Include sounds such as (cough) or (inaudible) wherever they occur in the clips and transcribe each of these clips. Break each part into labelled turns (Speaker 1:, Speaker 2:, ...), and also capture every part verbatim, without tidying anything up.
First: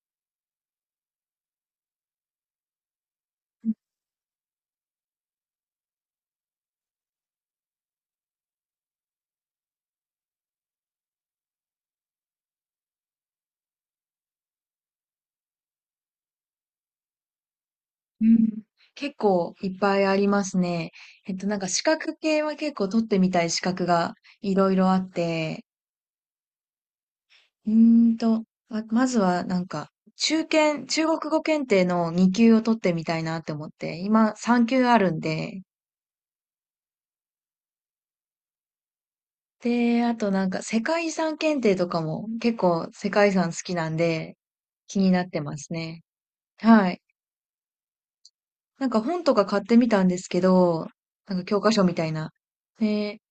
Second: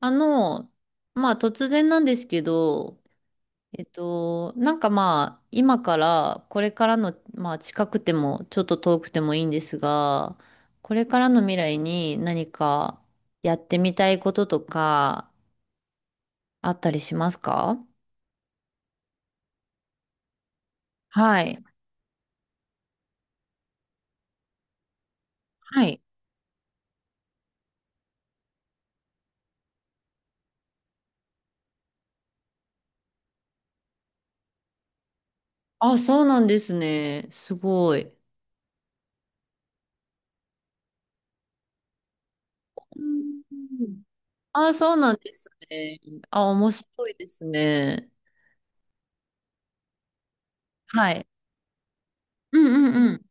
Speaker 1: あの、まあ突然なんですけど、えっと、なんかまあ今からこれからの、まあ近くてもちょっと遠くてもいいんですが、これからの未来に何かやってみたいこととかあったりしますか？
Speaker 2: うん、結構いっぱいありますね。えっ
Speaker 1: は
Speaker 2: と、なん
Speaker 1: い。
Speaker 2: か資格系は結構取ってみたい資格がいろいろあって、
Speaker 1: はい。
Speaker 2: うーんと、ま、まずはなんか、中堅、中国語検定のに級を取ってみたいなって思って、今さん級あるんで、
Speaker 1: あ、そうなんですね。すごい。
Speaker 2: で、あとなんか世界遺産検定とかも結構
Speaker 1: う
Speaker 2: 世界遺産好きなん
Speaker 1: ん。
Speaker 2: で
Speaker 1: あ、そう
Speaker 2: 気に
Speaker 1: なん
Speaker 2: なっ
Speaker 1: で
Speaker 2: て
Speaker 1: す
Speaker 2: ます
Speaker 1: ね。
Speaker 2: ね。
Speaker 1: あ、面
Speaker 2: はい。
Speaker 1: 白いですね。
Speaker 2: なんか本とか買ってみたんですけど、
Speaker 1: はい。
Speaker 2: なんか教科書みたいな。
Speaker 1: うんうんうん。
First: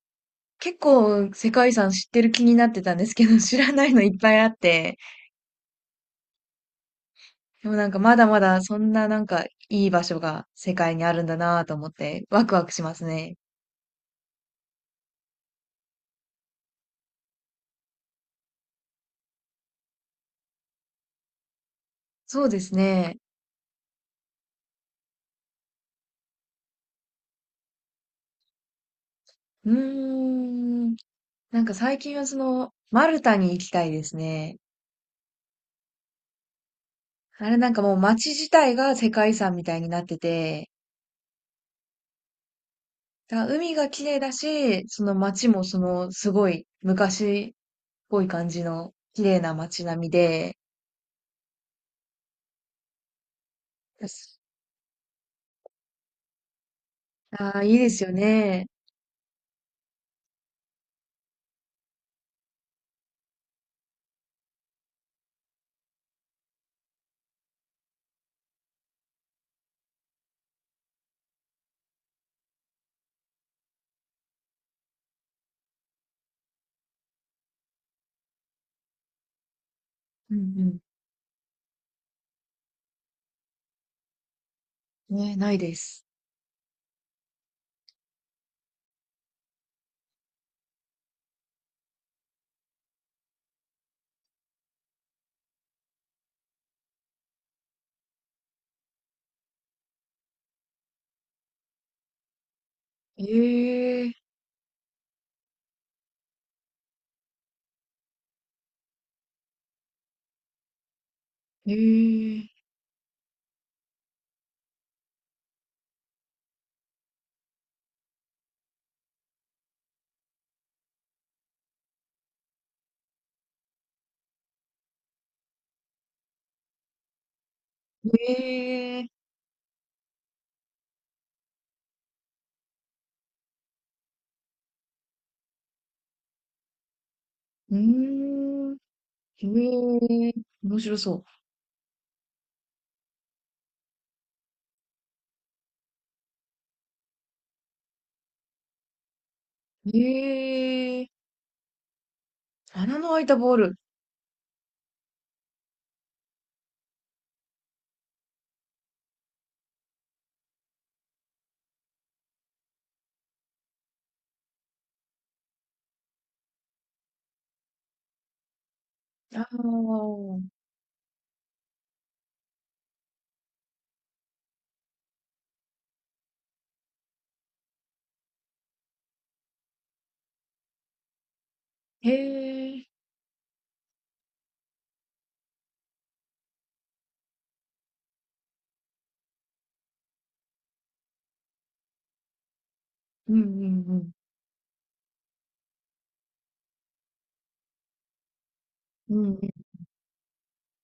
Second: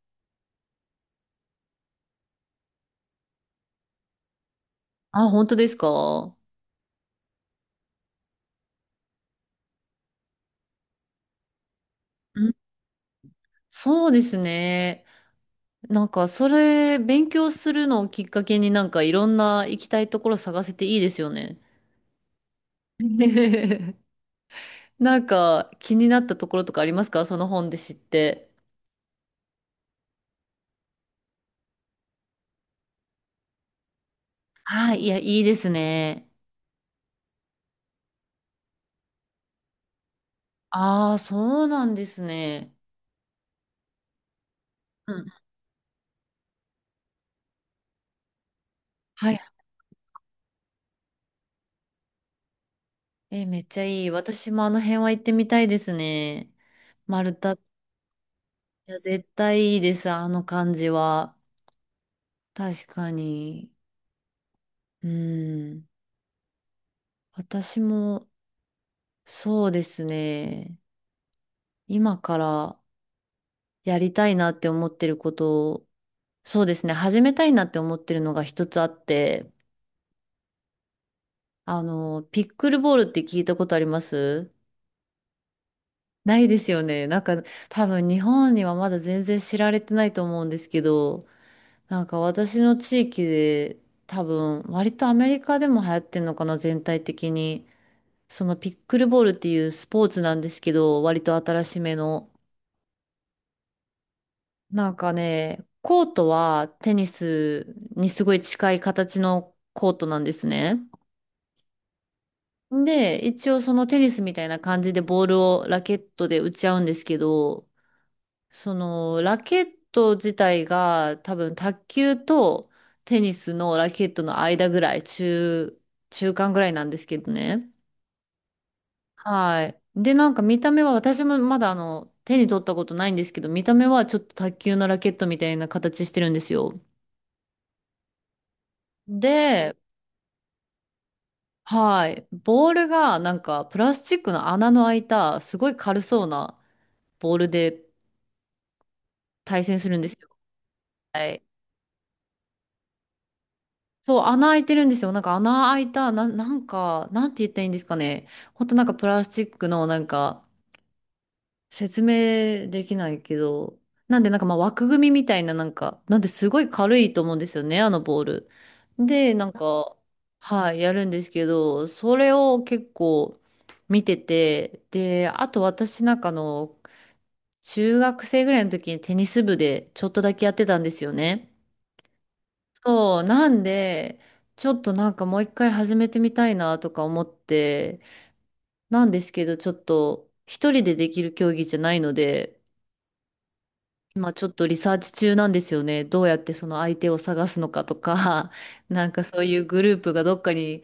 Speaker 2: 結構世界遺産知ってる気になってたんですけど、(laughs) 知らないのいっぱいあって、
Speaker 1: あ、本当ですか？
Speaker 2: でもなんかまだまだそんななんかいい場所が世界にあるんだなぁと思ってワクワクしますね。
Speaker 1: そうですね。なんか、それ、勉強するのをきっかけになんかいろんな行きたいところ探せていいですよね。
Speaker 2: そうですね。
Speaker 1: (laughs) なんか、気になったところとかありますか、その本で知って。
Speaker 2: うーん。なんか最近はその、マルタに行きたいですね。
Speaker 1: はい、いや、いいですね。
Speaker 2: あれなんかもう街自体が世界遺産みたいになってて、
Speaker 1: ああ、そうなんですね。
Speaker 2: だから海が綺麗だし、そ
Speaker 1: う
Speaker 2: の
Speaker 1: ん。
Speaker 2: 街もそのすごい昔っぽい感じの綺
Speaker 1: は
Speaker 2: 麗
Speaker 1: い。
Speaker 2: な街並みで、
Speaker 1: え、めっちゃいい。私もあの辺は行ってみたいですね。丸太。
Speaker 2: あ
Speaker 1: い
Speaker 2: あ、いいですよね。
Speaker 1: や、絶対いいです、あの感じは。確かに。うん。私も、そうですね、今からやりたいなって思ってることを、そうですね、始めたいなって思ってるのがひとつあって、
Speaker 2: うん
Speaker 1: あの、ピックルボールって聞いたことあります？
Speaker 2: うん。ね、ないです。
Speaker 1: ないですよね。なんか多分日本にはまだ全然知られてないと思うんですけど、なんか私の地域で多分割とアメリカでも流行ってんのかな、全体的に。そのピックルボールっていうスポーツなんですけど、割と新しめの。
Speaker 2: ええ、
Speaker 1: なんかね、コートはテニスにすごい近い形のコートなんですね。
Speaker 2: ええ、
Speaker 1: で、一応そのテニスみたいな感じでボールをラケットで打ち合うんですけど、そのラケット自体が多分卓球とテニスのラケットの間ぐらい、中、中間ぐらいなんですけどね。
Speaker 2: ええ、
Speaker 1: はい。で、なんか見た目は私もまだあの手に取ったことないんですけど、見た目はちょっと卓球のラケットみたいな形してるんですよ。
Speaker 2: うーん、
Speaker 1: で、
Speaker 2: ええ、面白そ
Speaker 1: はい。ボールがなんかプラスチックの穴の開いたすごい軽そうなボールで対戦す
Speaker 2: う。
Speaker 1: るんですよ。
Speaker 2: ええ、
Speaker 1: はい。
Speaker 2: 穴の開いたボール。
Speaker 1: そう、穴開いてるんですよ。なんか穴開いた、な、なんか、なんて言ったらいいんですかね。ほんとなんかプラスチックのなんか説明できないけど。なんでなんかまあ枠組みみたいななんか、なんですごい軽いと思うんですよね、あのボール。で、
Speaker 2: あ
Speaker 1: なん
Speaker 2: あ、
Speaker 1: か、はい、やるんですけど、それを結構見てて、で、あと私なんかあの、中学生ぐらいの時にテニス部でちょっとだけやってたんですよね。
Speaker 2: へえ、
Speaker 1: そう、なんで、ちょっとなんかもう一回始めてみたいなとか思って、なんですけど、ちょっと一人でできる競技じゃないので、
Speaker 2: うんうん
Speaker 1: 今ちょっとリサーチ中なんですよね。どうやってその相手を探すのかとか、(laughs) なん
Speaker 2: う
Speaker 1: か
Speaker 2: ん。
Speaker 1: そう
Speaker 2: う
Speaker 1: い
Speaker 2: ん
Speaker 1: うグループがどっかに、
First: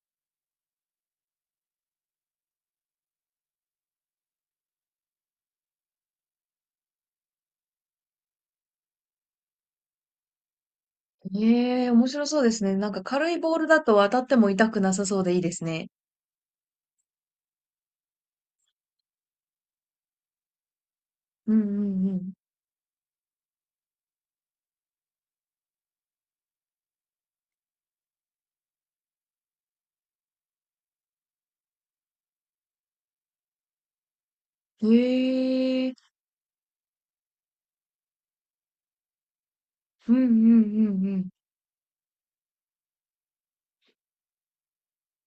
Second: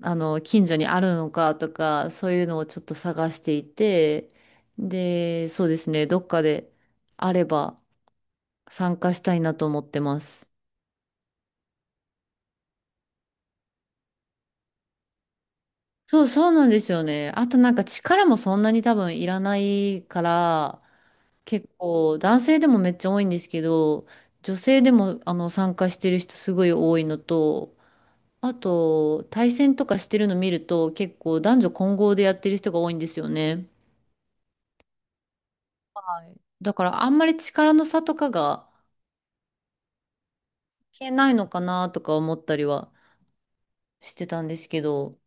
Speaker 1: あの、近所にあるのかとか、そういうのをちょっと探していて、で、そうですね、どっかであれば、参加したいなと思ってます。
Speaker 2: うん。ええ、面白そうですね。なんか軽いボールだと当たっても痛くなさそうでいいですね。
Speaker 1: そう、そうなんですよね。あとなんか力もそんなに多分いらないから、
Speaker 2: う
Speaker 1: 結
Speaker 2: んう
Speaker 1: 構
Speaker 2: ん
Speaker 1: 男性でもめっちゃ多いんですけど、女性でもあの参加してる人すごい多いのと、あと対戦とかしてるの見ると結構男女混合でやってる人が多いんですよね。
Speaker 2: うん。ええ、
Speaker 1: はい。だからあんまり力の差とかが
Speaker 2: うんうんうん
Speaker 1: 消え
Speaker 2: うん。
Speaker 1: ないのかなとか思ったりはしてたんですけど、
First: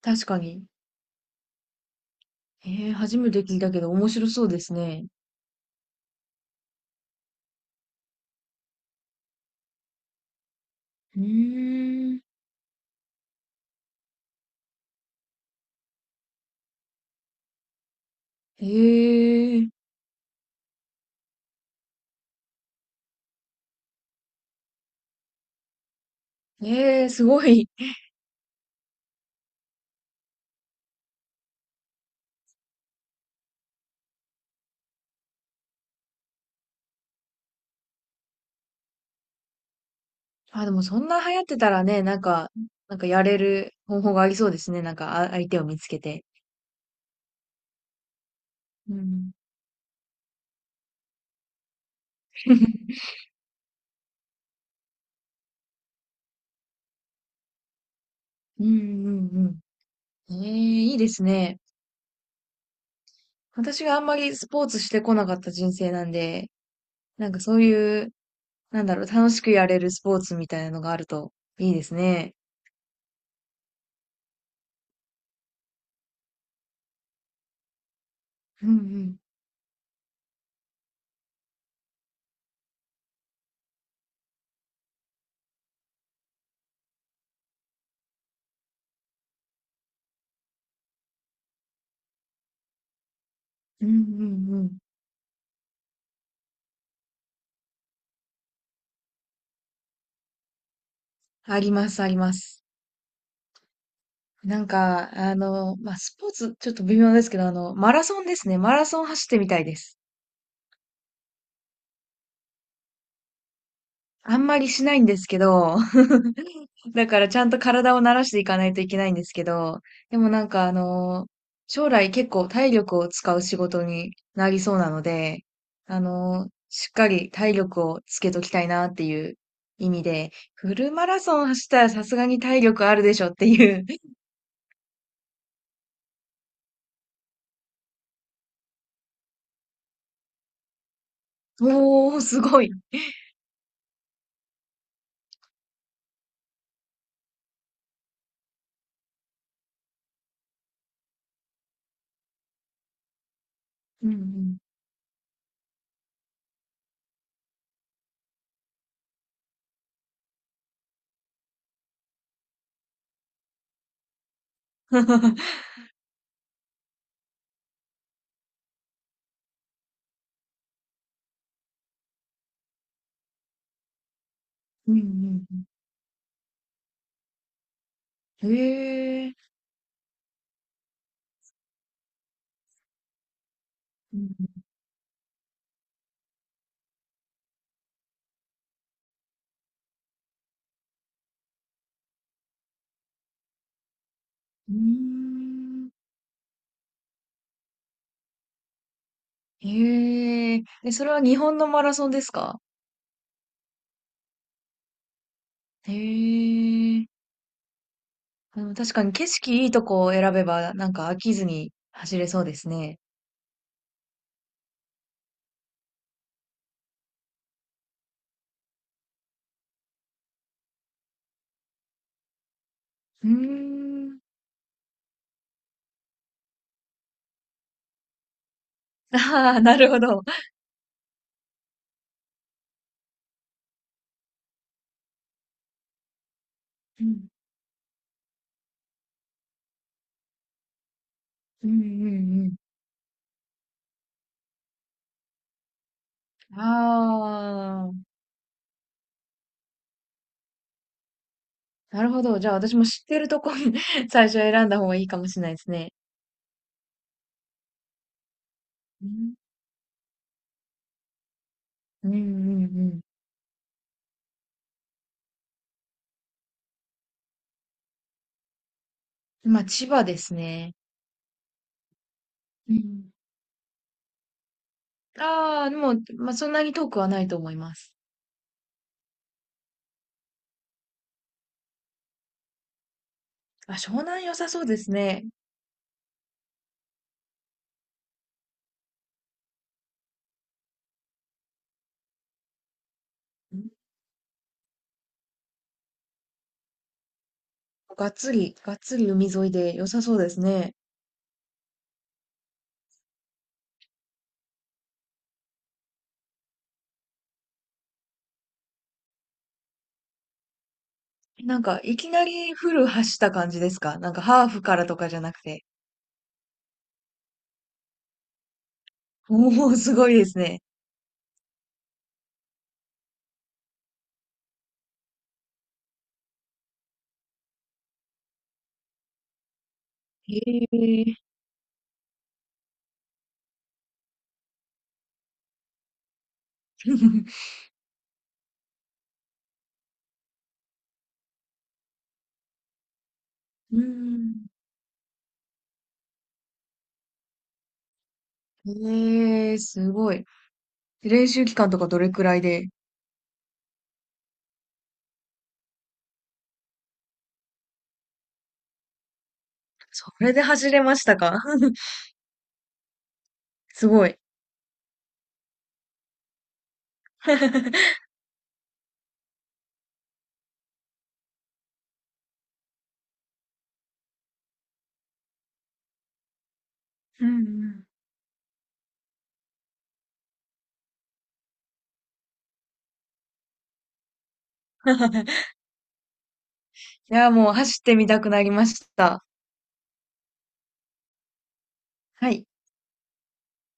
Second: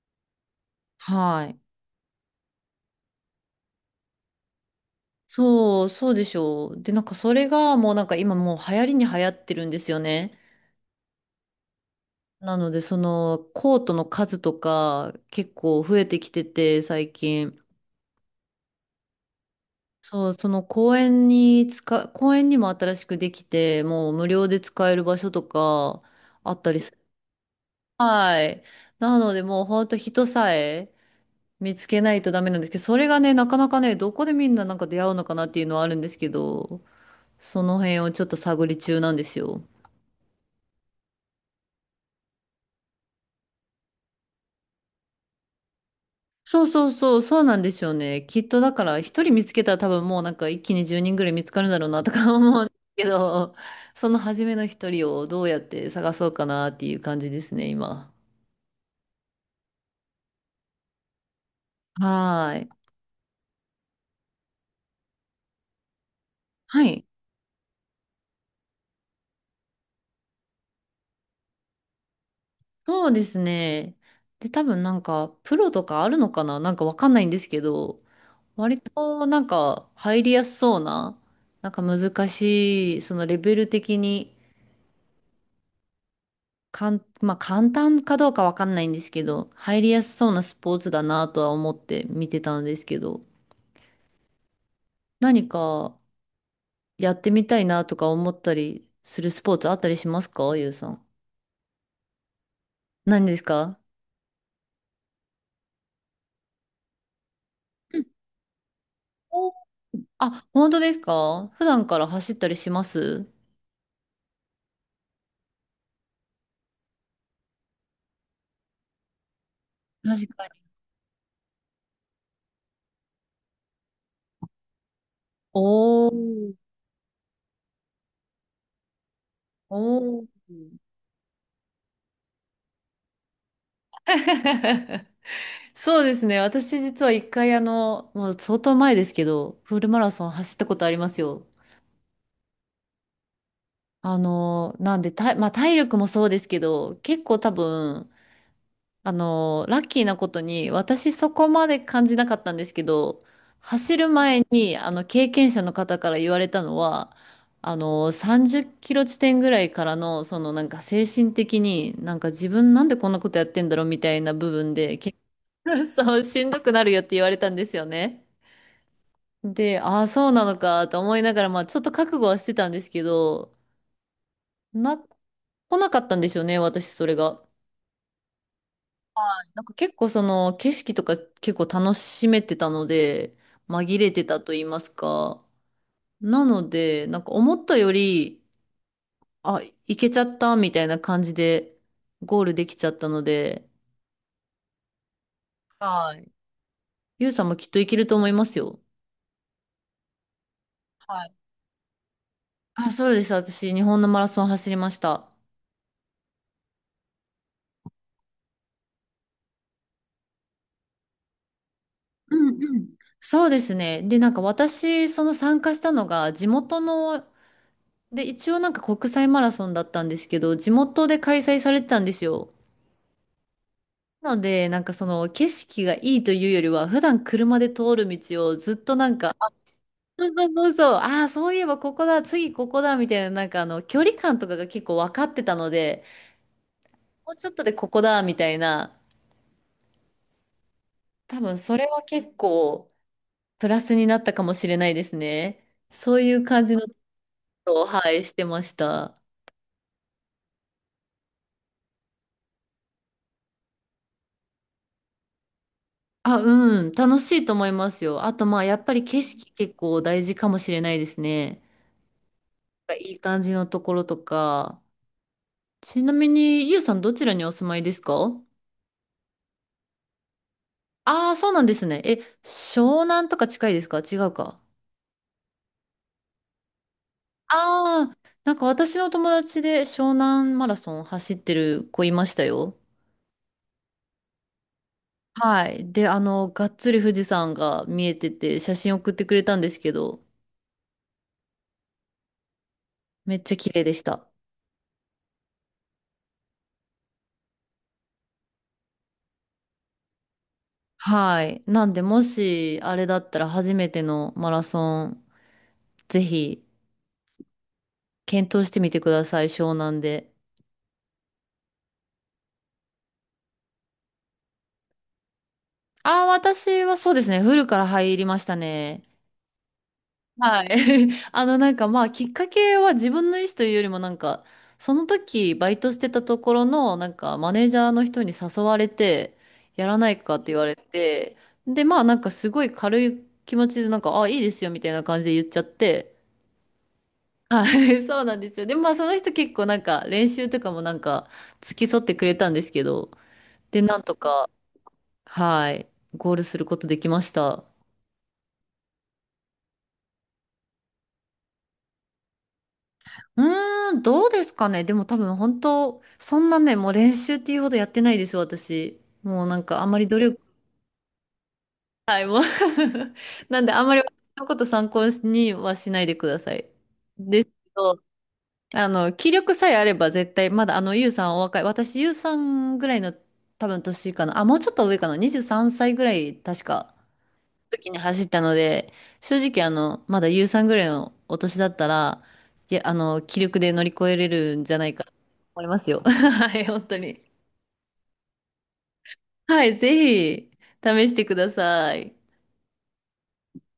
Speaker 2: 確かに。
Speaker 1: はい。
Speaker 2: ええ、初めて聞いたけど面白そうですね。
Speaker 1: そう、そうでしょう。で、なんかそれがもうなんか今もう流行りに流行ってるんですよね。
Speaker 2: うーん。
Speaker 1: なので、そのコートの数とか結構増えてきてて、最近。
Speaker 2: へえ、
Speaker 1: そう、その公園に使、公園にも新しくできて、もう無料で使える場所とかあったりする。
Speaker 2: ええ、すごい。
Speaker 1: はい。なので、もう本当人さえ見つけないとダメなんですけど、それがね、なかなかね、どこでみんななんか出会うのかなっていうのはあるんですけど、その辺をちょっと探り中なんですよ。
Speaker 2: (laughs) あ、でもそんな流行ってたらね、なんか、なんかやれる方法がありそうですね。なんか、あ、相手を見つけて。
Speaker 1: そうそうそう、そうなんですよね。きっとだか
Speaker 2: う
Speaker 1: ら一人
Speaker 2: ん。
Speaker 1: 見つけたら多分もうなんか一気にじゅうにんぐらい見つかるんだろうなとか (laughs) 思うんです
Speaker 2: (laughs)
Speaker 1: けど、その初めの一人をどうやって探そうかなっていう感じですね、今。
Speaker 2: うんうんうん。ええ、いいですね。
Speaker 1: はーい。
Speaker 2: 私があんまりスポーツしてこなかった人生なんで、
Speaker 1: はい。
Speaker 2: なんかそういう、なんだろう、楽しくやれるスポーツみたいなのがあるといいですね。
Speaker 1: そうですね。で、多分なんかプロとかあるのかななんかわかんないんですけど、
Speaker 2: うんう
Speaker 1: 割
Speaker 2: ん。
Speaker 1: となんか入りやすそうな、なんか難しい、そのレベル的に。かん、まあ、簡単かどうかわかんないんですけど、入りやすそうなスポーツだなとは思って見てたんですけど、
Speaker 2: うんうんうん。
Speaker 1: 何かやってみたいなとか思ったりするスポーツあったりしますか、ゆうさん。
Speaker 2: あります、あります。
Speaker 1: 何ですか？
Speaker 2: なんか、あの、まあ、スポーツ、ちょっと微妙ですけど、あの、マ
Speaker 1: う
Speaker 2: ラ
Speaker 1: ん。
Speaker 2: ソンですね。マラソン走ってみ
Speaker 1: お。
Speaker 2: たいです。
Speaker 1: あ、本当ですか？普段から走ったりします？
Speaker 2: あんまりしないんですけど、(laughs) だからちゃんと体を慣らしていかないといけないんですけど、で
Speaker 1: 確
Speaker 2: も
Speaker 1: か
Speaker 2: なんか
Speaker 1: に。
Speaker 2: あの、将来結構体力を使う仕事になりそうなので、あ
Speaker 1: お
Speaker 2: の、
Speaker 1: ー。
Speaker 2: しっかり体力をつけときたいなっていう意味
Speaker 1: おー。
Speaker 2: で、フルマラソン走ったらさすがに体力あるでしょっていう、(laughs)
Speaker 1: (laughs) そうですね。私実は一回あの、もう相当前ですけど、フルマラソン走ったことありますよ。
Speaker 2: おー、すごい。
Speaker 1: あの、なんで、た、まあ、体力もそうですけど、結構多分、あの、ラッキーなことに、私そこまで感じなかったんですけど、走
Speaker 2: う
Speaker 1: る前
Speaker 2: ん
Speaker 1: に、あの、経験者の方から言われたのは、あの、さんじゅっキロ地点ぐらいからの、そのなんか精神的に、なんか自分なんでこんなことやってんだろうみたいな部分で、
Speaker 2: う
Speaker 1: 結
Speaker 2: ん。(laughs)
Speaker 1: 構 (laughs) そう、しんどくなるよって言われたんですよね。で、ああ、そうなのかと思いながら、まあ、ちょっと覚悟はしてたんですけど、な
Speaker 2: うんう
Speaker 1: っ
Speaker 2: ん
Speaker 1: 来なかったんですよね、私、それが。
Speaker 2: へえ。
Speaker 1: なんか結構その景色とか結構楽しめてたので、紛れ
Speaker 2: う
Speaker 1: てたと言
Speaker 2: ん。
Speaker 1: いますか。なので、なんか思ったより、あ、行けちゃったみたいな感じでゴールできちゃったので、
Speaker 2: うーん。
Speaker 1: はい。ゆうさんもきっと行けると思いますよ。
Speaker 2: へえ。え、それ
Speaker 1: は
Speaker 2: は
Speaker 1: い。
Speaker 2: 日本のマラソンですか？
Speaker 1: あ、そうです。私、日本のマラソン走りました。
Speaker 2: へえ。あの、確かに景色いいとこを選べば、なんか飽きずに走れ
Speaker 1: う
Speaker 2: そうで
Speaker 1: ん
Speaker 2: す
Speaker 1: うん。
Speaker 2: ね。
Speaker 1: そうですね。で、なんか私、その参加したのが、地元ので、一応なんか国際マラソンだったんですけど、地元で開催されてたんですよ。
Speaker 2: うーん。
Speaker 1: なので、なんかその景色がいいというよりは、普段車で通る道をずっとな
Speaker 2: (laughs)
Speaker 1: んか、あ、
Speaker 2: ああ、なるほど。
Speaker 1: そうそうそうそう、ああ、そういえばここだ、次ここだ、みたいな、なんかあの、距離感とかが結構分かってたので、
Speaker 2: うん。
Speaker 1: もうちょっとでここだ、みたいな、多分
Speaker 2: うん
Speaker 1: それは結
Speaker 2: うん
Speaker 1: 構プラスになったかもしれないですね。そういう
Speaker 2: うん。
Speaker 1: 感じのことを、
Speaker 2: ああ、
Speaker 1: はい、してました。
Speaker 2: なるほど。じゃあ私も知ってるとこ (laughs) 最初選んだ方がいいかもしれないですね。
Speaker 1: あ、うん、楽しいと思いますよ。あと、まあ、やっぱり
Speaker 2: う
Speaker 1: 景
Speaker 2: ん。
Speaker 1: 色結構大事かもしれないですね。
Speaker 2: うんう
Speaker 1: い
Speaker 2: ん
Speaker 1: い感じのところとか。ちなみに、ゆうさんどちらにお住まいですか？
Speaker 2: うん。まあ、千葉ですね。
Speaker 1: ああー、そうなんですね。え、
Speaker 2: う
Speaker 1: 湘
Speaker 2: ん。
Speaker 1: 南とか近いですか？違うか。
Speaker 2: ああ、でも、まあ、そんなに遠くはないと思います。
Speaker 1: ああ、なんか私の友達で湘南マラソン走ってる子いましたよ。
Speaker 2: あ、湘南良さそうですね。
Speaker 1: はい。で、あの、がっつり富士山が見えてて、写真送ってくれたんですけど、めっちゃ
Speaker 2: うん、
Speaker 1: 綺麗でした。
Speaker 2: がっつり、がっつり海沿いで良さそうですね。
Speaker 1: はい。なんで、もし、あれだったら初めてのマラソン、ぜひ、検討してみてください、湘南で。
Speaker 2: なんか、いきなりフル走った感じですか？なんか、ハーフからとかじゃなくて。
Speaker 1: ああ、私はそうですね、フルから入りましたね。
Speaker 2: おお、すごいですね。
Speaker 1: はい。(laughs) あの、なんかまあ、きっかけは自分の意思というよりも、なんか、その時、バイトしてたところの、なんか、マネージャーの人に誘われて、やらないかって言わ
Speaker 2: へ
Speaker 1: れ
Speaker 2: え。
Speaker 1: て、で、まあ、なんか、すごい軽い気持ちで、なんか、ああ、いいですよ、みたいな感じで言っちゃって、
Speaker 2: (laughs)
Speaker 1: はい、(laughs) そうなんですよ。でもまあその人結構なんか練習とかもなんか付き添ってくれたんですけど、
Speaker 2: う
Speaker 1: で、なんと
Speaker 2: ん。
Speaker 1: か、はい、ゴールすることできました。
Speaker 2: へえ、すごい。練習期間とかどれくらいで？
Speaker 1: うーん、どうですかね。でも多分本当、そんなね、もう練習っていうほどやってないです、私。もうなんかあんまり
Speaker 2: そ
Speaker 1: 努
Speaker 2: れ
Speaker 1: 力。
Speaker 2: で走れましたか？ (laughs)
Speaker 1: (laughs) なんであん
Speaker 2: す
Speaker 1: まり
Speaker 2: ごい。
Speaker 1: 私のこと参考にはしないでください。ですけ
Speaker 2: (laughs)
Speaker 1: ど、あの、気力さえあれば絶対、まだあの、ゆうさんお若い。私、ゆうさんぐらいの多分年かな。あ、もうちょっと上かな。にじゅうさんさいぐらい、確か、
Speaker 2: うん
Speaker 1: 時に走ったので、正直あの、まだゆうさんぐらいのお年だったら、いや、あの、気力で乗り越えれるんじゃな
Speaker 2: う
Speaker 1: いかと
Speaker 2: ん。(laughs)
Speaker 1: 思いますよ。(laughs) はい、本当
Speaker 2: い
Speaker 1: に。
Speaker 2: や、もう走ってみたくなりました。
Speaker 1: はい、ぜひ、試してください。
Speaker 2: はい。